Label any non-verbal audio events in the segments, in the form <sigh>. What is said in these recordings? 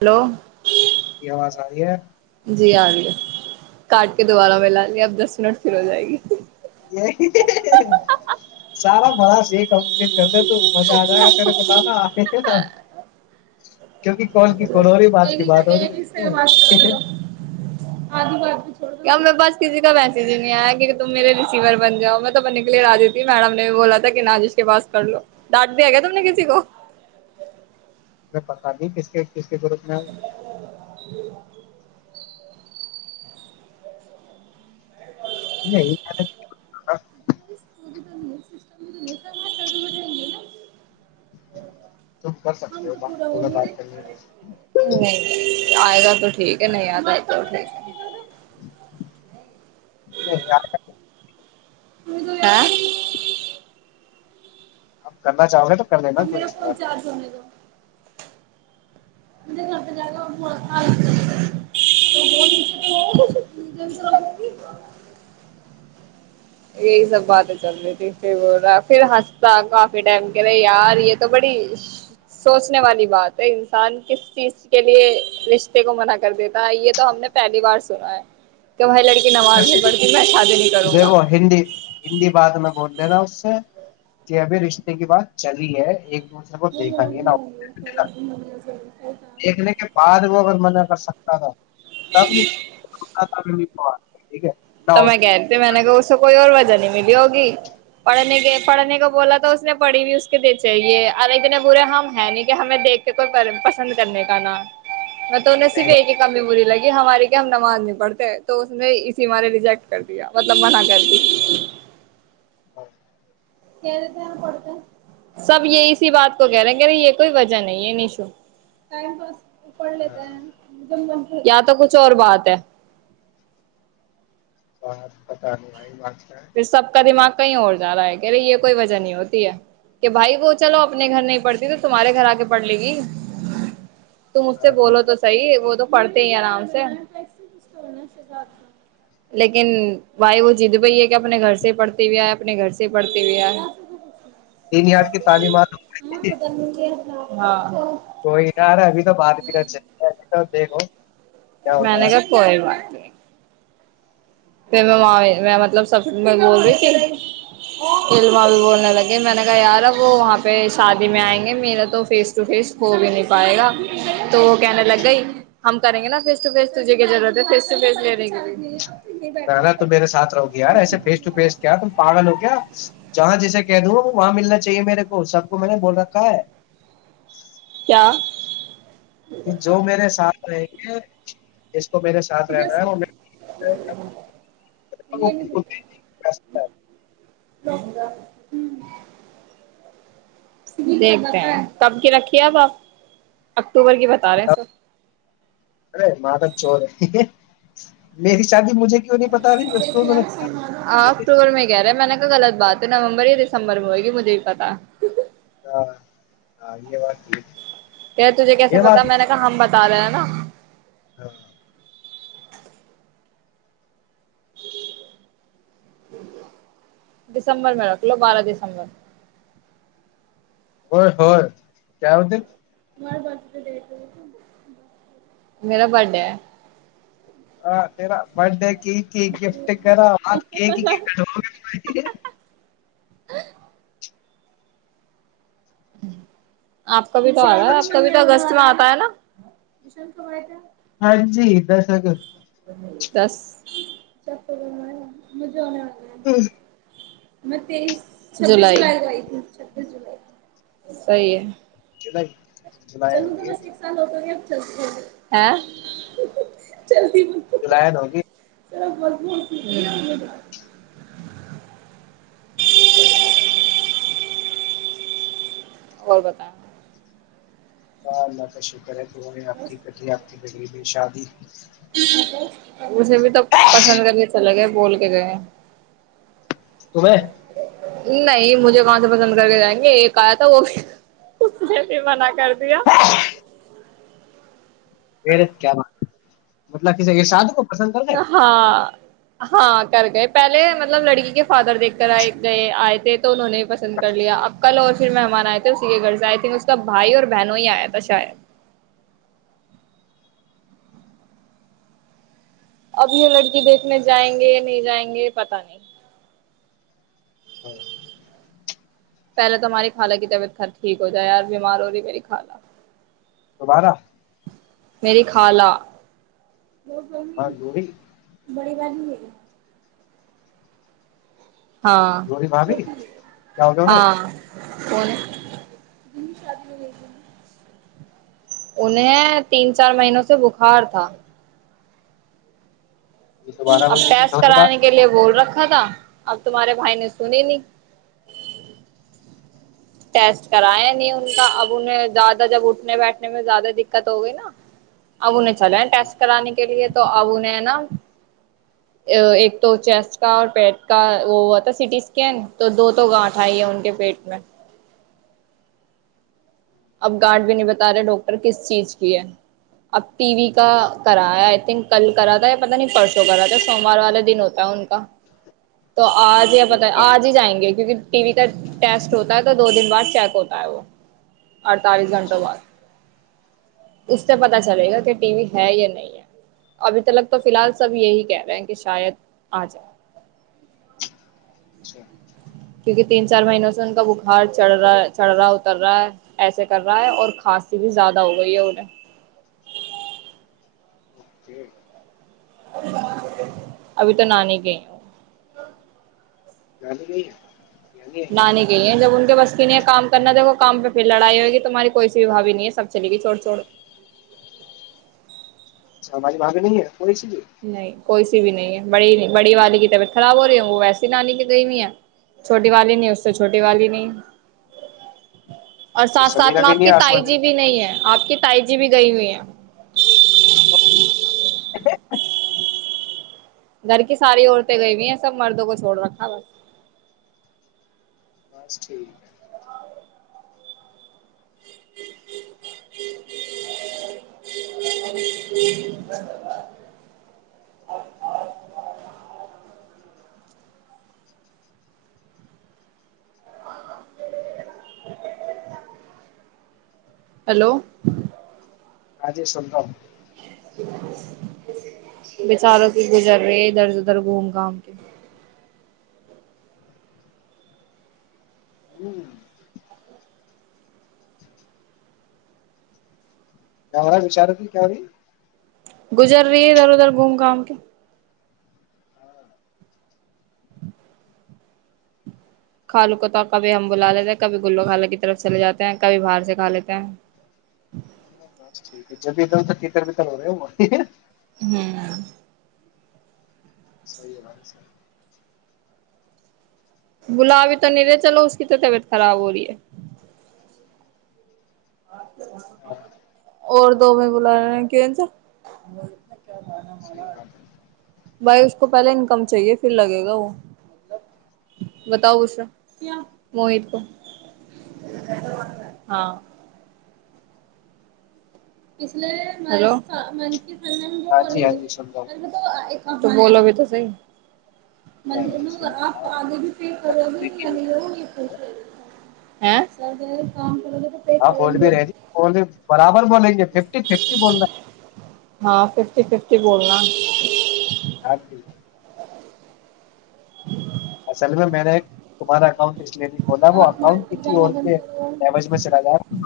hello یہ آواز آ رہی ہے جی آ گے کاٹ کے دوبارہ میں لا لیا اب دس منٹ پھر ہو جائے گی سار بغ سییکم کرتے تو مز آ گ کر ب ل آ نا ایک ہی ایک ہی رہی سےات کر د لو آدو باد بھی چوڑ کیاب میرے پاس کسی کا میسج ہی نہیں آیا کی تم میرے ریسیور بن جاؤ میں تو بننے کے لیے را دیی ت میڈم نے بولا تھا کہ نجش کے پاس کر لو ڈانٹ دیا کیا تم نے کسی کو میں پتہ نہیں کس کے کس کی ضرورت میں ہے نہیں یہ <unintelligible> تم کر سکتے ہو ب ہوگر بات کرنی ہے نہیں آئے گا تو ٹھیک ہے نہیں آد آئے توھ <unintelligible> نہیں آ ہاں آپ کرنا چاہو گے تو کر لینا ہاں کوئی میرا ایسی فون بات چار سنے تھا <unintelligible> یہی سب باتیں چل رہی تھی پھر بول رہا پھر ہنستا کافی ٹائم کہہ رہے یار یہ تو بڑی سوچنے والی بات ہے انسان کس چیز کے لیے رشتے کو منع کر دیتا ہے یہ تو ہم نے پہلی بار سنا ہے تمہاری لڑکی نماز ہے نہیں بڑکن میں شادی نہیں کروں گا دیکھو ہندی ہندی بات میں بول د رہا ہوں اس سے کہ ابھی رشتے کی بات چلی ہے ایک کو دیکھا نہیں ہے نا دیکھنے کے بعد وہ اگر میں نے اگر ا ہاں سب یہ ہے نہ تو اس میں کہہتی میں نے کہ اس سے کوئی اور وجہ م ہوگی پڑھنے کے پڑھنے کو بولا تو اس نے پڑھی بھی اس کے دے چاہیے ارے اتنے برے ہم ہیں نہیں کہ ہمیں دیکھ کے کوئی پسند کرنے کا نا میںط توہ صحیح سےفیکے بات کے کمی بورری لگی کہ ہماری کیا ہم نماز نہیں پڑتے تو اس نے اسی ہمارے رجیکٹ کر دیا مطلب منع کر دی ہاں کہ سب یہ اسی بات کو کہہ رہے کہہ رہے یہ کوئی وجہ نہیں ہے نشو پ پڑ لی تھ ہیں دم بن یا تو کچھ اور بات ہے ب پتاہ نہیں آ بات کیا پھر سب کا دماغ کہیں اور جا رہا ہے کہہ رہے یہ کوئی وجہ نہیں ہوتی ہے کہ بھائی وہ چلو اپنے گھر نہیں پڑتی تو تمہارے گھر آ کے پڑھ لے گی تم اسجھ سے ہے بولو تو صحی وہ تو پڑھتے ہی آرام سے لیکن بھائی وہ جد بھیہ ہے اپنے گھر سے پڑھتے ہوئے ہے اپنے گھر سے پڑھتے ہوئے ہے بنیاد کی تعلیمات ہاں کوئی نہا ار ابھی تو بات بھی ج تو دیکھو کیا م ہوتا ہے نےکا پئے وہا پھر میںاں میں مطلب سب بگور بھی کے علما بھی بولنے لگے میں نے کہا یار اب وہ وہاں پہ شادی میں آئ گے میرا تو فیس ٹو فیس ہو بھی نہیں پائے گا تو وہ کہنے لگ گئی ہم کریں گے نا فیس ٹو فیس تجھے کی ضرورت ہے فیس ٹو فیس لینے کی لی نہ ن تم میرے ساتھ رہو گی یار ایسے فیس ٹو فیس کیا تم پاگل ہو کیا جہاں جیسے کہہ دوں وہاں ملنا چاہیے میرے کو سب کو میں نے بول رکھا ہے کیا جو میرے ساتھ <unintelligible> تو میرے ساتھ رہنا ہے وہا دیکھتے ہیں تب کی رکھی اب آپ اکتوبر کی بتا رہے ہیں سب بالکل ماں کا چور میری شادی مجھے کیوں نہیں پتا رہی اسٹور میں ہاں اکتوبر میں کہہ رہے میں نے کہ غلط بات تو نومبر یا دسمبر میں ہوئےگی مجھے ہی پتا ہے ہاں ہاں یہ بات یہ <unintelligible> کہ تجھے کیسے پتا میں نے کہا ہم بتا رہے ہیں نا ہاں <unintelligible> ڈسمبر م رک لو بارہ دسمبر ہو ہو کیا ہو ت <unintelligible> میرا بر ڈے ہے <unintelligible> ہاں <unintelligible> تیرا برتھ ڈے کیک کی گفٹ کرا ب <unintelligible> آپ کا بھی تو آ رہا بہت ہے آپ کا اچھا بھی تو اگست میں آتا ہے نا شن خبر تھا <unintelligible> ہاں جی د سک <unintelligible> سس س ب مز <unintelligible> م تس جل چھتیس جلائی سی ہے <unintelligible> بائی <unintelligible> چلوں گا بس ایک سال ہو تو گیا <inaudible> ہل <inaudible> تو لائن ہوگی <unintelligible> چلو بت بت <inaudible> اور بتائیں <unintelligible> ہاں اللہ کا شکر ہے <unintelligible> تو ہے آپ کی پتی آپ کی <inaudible> بریب کی شادی <inaudible> اسے بھی تو پسند کر کے چل گئے بول کے گئے <inaudible> تبیں <unintelligible> نہیں مجھے کہاں سے پسند کر کے جائیں گے ایک آیا تھا وہ بھی بھی منا کر <unintelligible> ایا <inaudible> پیرت کیا <inaudible> مطلب کسے ارشاد کو <unintelligible> ہاں <unintelligible> ہاں کر گئے پہلے مطلب لڑکی کے فادر دیکھ کر آئے گئے آئے تھے تو انہوں نے پسند کر لیا اب کل اور پھر مہمان آئے تھے اسی کے گھر سے آئے تھنک اس کا بھائی اور بہنوں ہی آیا تھا شاید <unintelligible> <inaudible> ابھی وہ لڑکی دیکھنے جائیں گے نہیں جائیں گے پت نہیں ہاں <inaudible> پہلے تو ہماری خالہ کی طبیعت خر ٹھیک ہو جائے یار بیمار ہو رہی میری خالہ دوبارہ میری خالہ وہ ہاں لوری بڑی بات ہے <inaudible> ہاں ری بھاابھی کیا ہوتا انیں <unintelligible> <inaudible> کوں ہے انہیں تین چار مہینوں سے بخار تھا یہ دوبارہ ا وہی ریپیٹ پیس ہو رہی بات کرانے کے لیے بول رکھا تھا <inaudible> اب تمہارے بھائی نے سنی نہیں <unintelligible> ٹیسٹ کرایا نہیں ان کا اب انہیں زیادہ جب اٹھنے بیٹھنے میں زیادہ دقت ہو گئی نا اب انہیں <unintelligible> چلے ٹیسٹ کرانے کے لیے <unintelligible> تو اب انہیں نا ایک تو چیسٹ کا اور پیٹ کا وہ ہوا تھا سٹی اسکین تو دو تو گاٹھ آئی ہے ان کے پیٹ میں <unintelligible> اب گارڈ بھی نہیں بتا رہے ڈاکٹر کس چیز کی ہے اب ٹی وی کا کرا ہے آئی تھنک کل کرا تھا پت نہیں پرسوں کرا تھا سوموار والا دن ہوتا ہے ان کا تو <unintelligible> آج ہی پت اچھا آج ہی جائیں گے <inaudible> ٹی وی کا ٹیسٹ ہوتا ہے تو دو دن بعد چیک ہوتا ہے وہ <unintelligible> اڑتالیس گھنٹوں اچھا بعد <inaudible> اس سے پتا چلے گا کہ ٹی وی ہے یا نہیں ہے ابھی تلک تو فی الحال سب یہی کہہ رہے ہیں کہ شاید آ جائے <unintelligible> اچھا کیونکہ تین چار مہینوں سے ان کا بخار چڑ رہا چڑ رہا اتر رہا ہے ایسے کر رہا ہے اور کھانسی بھی زیادہ ہو گئی ہےیں <unintelligible> جی <inaudible> ابھی تو نانی کےئی ہ <inaudible> جدی نہیں ہے <inaudible> نانے کے لیے جب ان کے بس کام کرنا دو کام پہ پھر لڑائی ہوئے گی تمہاری کوئی سھوی نہیں ہے سب چلے گی چھوڑ چھوڑ اچ ہماریے وہاں پہ نہیں ہے کوئی چیز نہیں کوئی بھی نہیںی بڑی والی کی طبیعت خراب ہو رہی ہے وہ ویسی نانی کی گئی بھی ہے چھوٹی والی نہیں اس سے چھوٹی والی نہیں اور اچھا ساتھ ساتھ سمیرہ میں بھی آپ نہیں کی ہے آسما تائی جی بھی نہیں ہے آپ کی تائی جی ج بھی گئی ہوئی ہیں گھر کی ساری عورتیں گئی ہوئی ہیں سب مردوں کو چھوڑ رکھا بس بس ٹھیک ہے ج ہیلو ہجی سلتاوں بیچاروں کی گزر رہے ہے ادھر ادھر گھوم گھام کے ہوں کیا کیا ہو رہا بچارتی کیای گزر رہی ہے ادھر ادھر گھوم گام کے کھالو کو تو کبھی ہم بلا لیتے ہیں کبھی گلو خالہ کی طرف چلے جاتے ہیں کبھی باہر سے کھا لیتے ہیں ہے، بس ٹھیک ہے ج جو بھی ایکم تھک طربت ہو رہا ہو ہوں صحی بات سی بلا بھی تو نہیں رہے چلو اس کی تو طبیعت خراب ہو رہی ہے ہاں اور دو میں بلا رہے ہیں کی سحی بات ہے بھائی اس کو پہلے انکم چاہیے پھر لگے گا وہ بتاؤ گسرا موہت کو ہاں پچھلے م م ہاں جی ہاں جی سن لا ہ تو بولو بھی تو صحی مندر نہیں میں سن آپ رہا ہوں، آگے بھی پے کرو گے یا نہیں ہو یہ پ ہاں س کام ہاں بول بھی رہتیی ف برابر ب ففٹی ففٹی بول رہے ہیں ہاں ففٹی ففٹی بولنا ہے ہ اصل میں نے ایک تمہارا اکانٹ لیے بھی کھ وہ اکاؤنٹ کسی اور کےج میں چلا جائے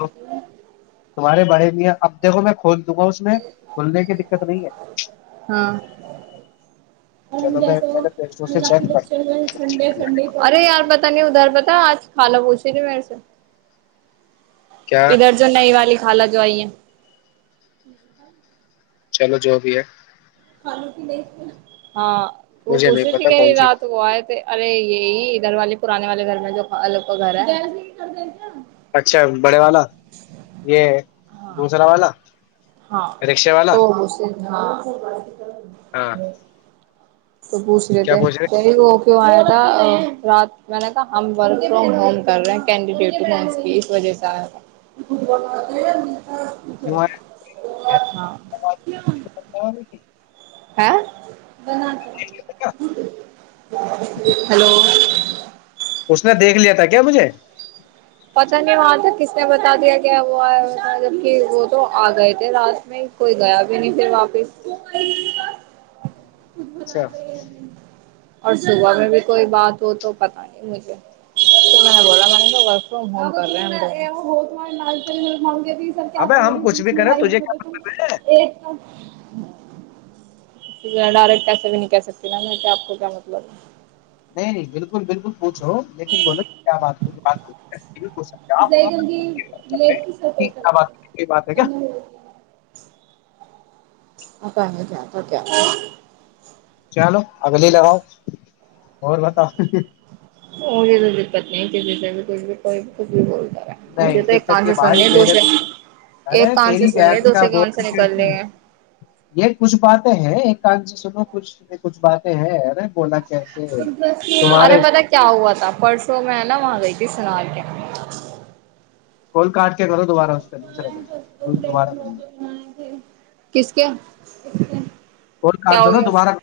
تمہارے بڑے میا اپ دھو میں کھول دوں گا اس میں کھولنے کی دقت نہیں ہے اور ہم چلو میں جیسو پہلے پلے اسٹور ان سے چیک کرتا لکیچر ہو سنڈے ہوں سنڈے کو ارے یار پتا نہیں ادار پتا آج خھالا پوچےے مل سے کیا ادھر جو نہیںئی والی خالا جوائی چلو جو بھی ہے آلوک دیکس نا ہاں وہ مجھے نہیں اسے بھی پتا کہنی کون سی رات کو آئے تھ ارے یہی ادھر والے پرانے والے گھر میں جو الوگ کا گھر ہے اچھا بڑے والا یہ ہاں دوسرا والا ہاں رکشے والا تو ہو ہاں ہاں تو پوچھ کیا لیتے پوچھ رہے صی وہ کیوں آیا تھا رات میں نے تھا ہم ورک فرام ہوم کر رہے ہیں کینڈیڈیٹ ٹ ہوم کی اس وجہ سے آیا تھا ج ہ ہیلو اس نے دیکھ لیا تھا کیا مجھے پتا نہیں وہاں تھا کس نے بتا دیا کیا وہیا مطلب کہ وہ تو آ گئے تھے راس میں کوئی گیا بھی نہیں پھر واپس منا آ اچھا تو یہ اور صبح میں بھی کوئی بات ہو تو پتاہ نہیں مجھے تو میں نے بولا میں نے ل بہت وال لال ت م سر کیا ابے کر ل ہم گ کچھ بیچ بھی میں کریں ل تجھے ہو کیا تو مطلب ہے ایک س ڈائریکٹ پسے بھی نہیں کہ سکتی نا میں کہ آپ کو کیا مطلب ہے نہیں نہیں بالکل بالکل پوچھو لیکن بولے کیا بات بات یہ بھی پوچھ سکتے ہیں ز آپ بات گی کر ل رہے ہیں، کی سرپے ٹھیک کیا بات یہ بات ہے کیا کریں گی س اک کیا توک چلو اگلے لگاؤ اور بتاؤ وہ یہ د پت نہیں کہ کوئی ک بھی بول نہیں دیک کر بھائی میرے ایک ارے کان سے تیری سننے بہن کا دوسرے ب کان سے نکل رہی ہیں یہ کچھ باتیں ہیں ان سے سنو کچھ کچھ باتیں ہیں رے بولا کہ ارے پتا کیا ہوا تھا پرسوں میں ہے نا وہاں گئی تھی سنا کے کول کاٹ کے کرو دوبارہ دوسرا کرنا دوبارہ کرنا اک کال کیا کاٹ ہو دو نا گیا دوبارہ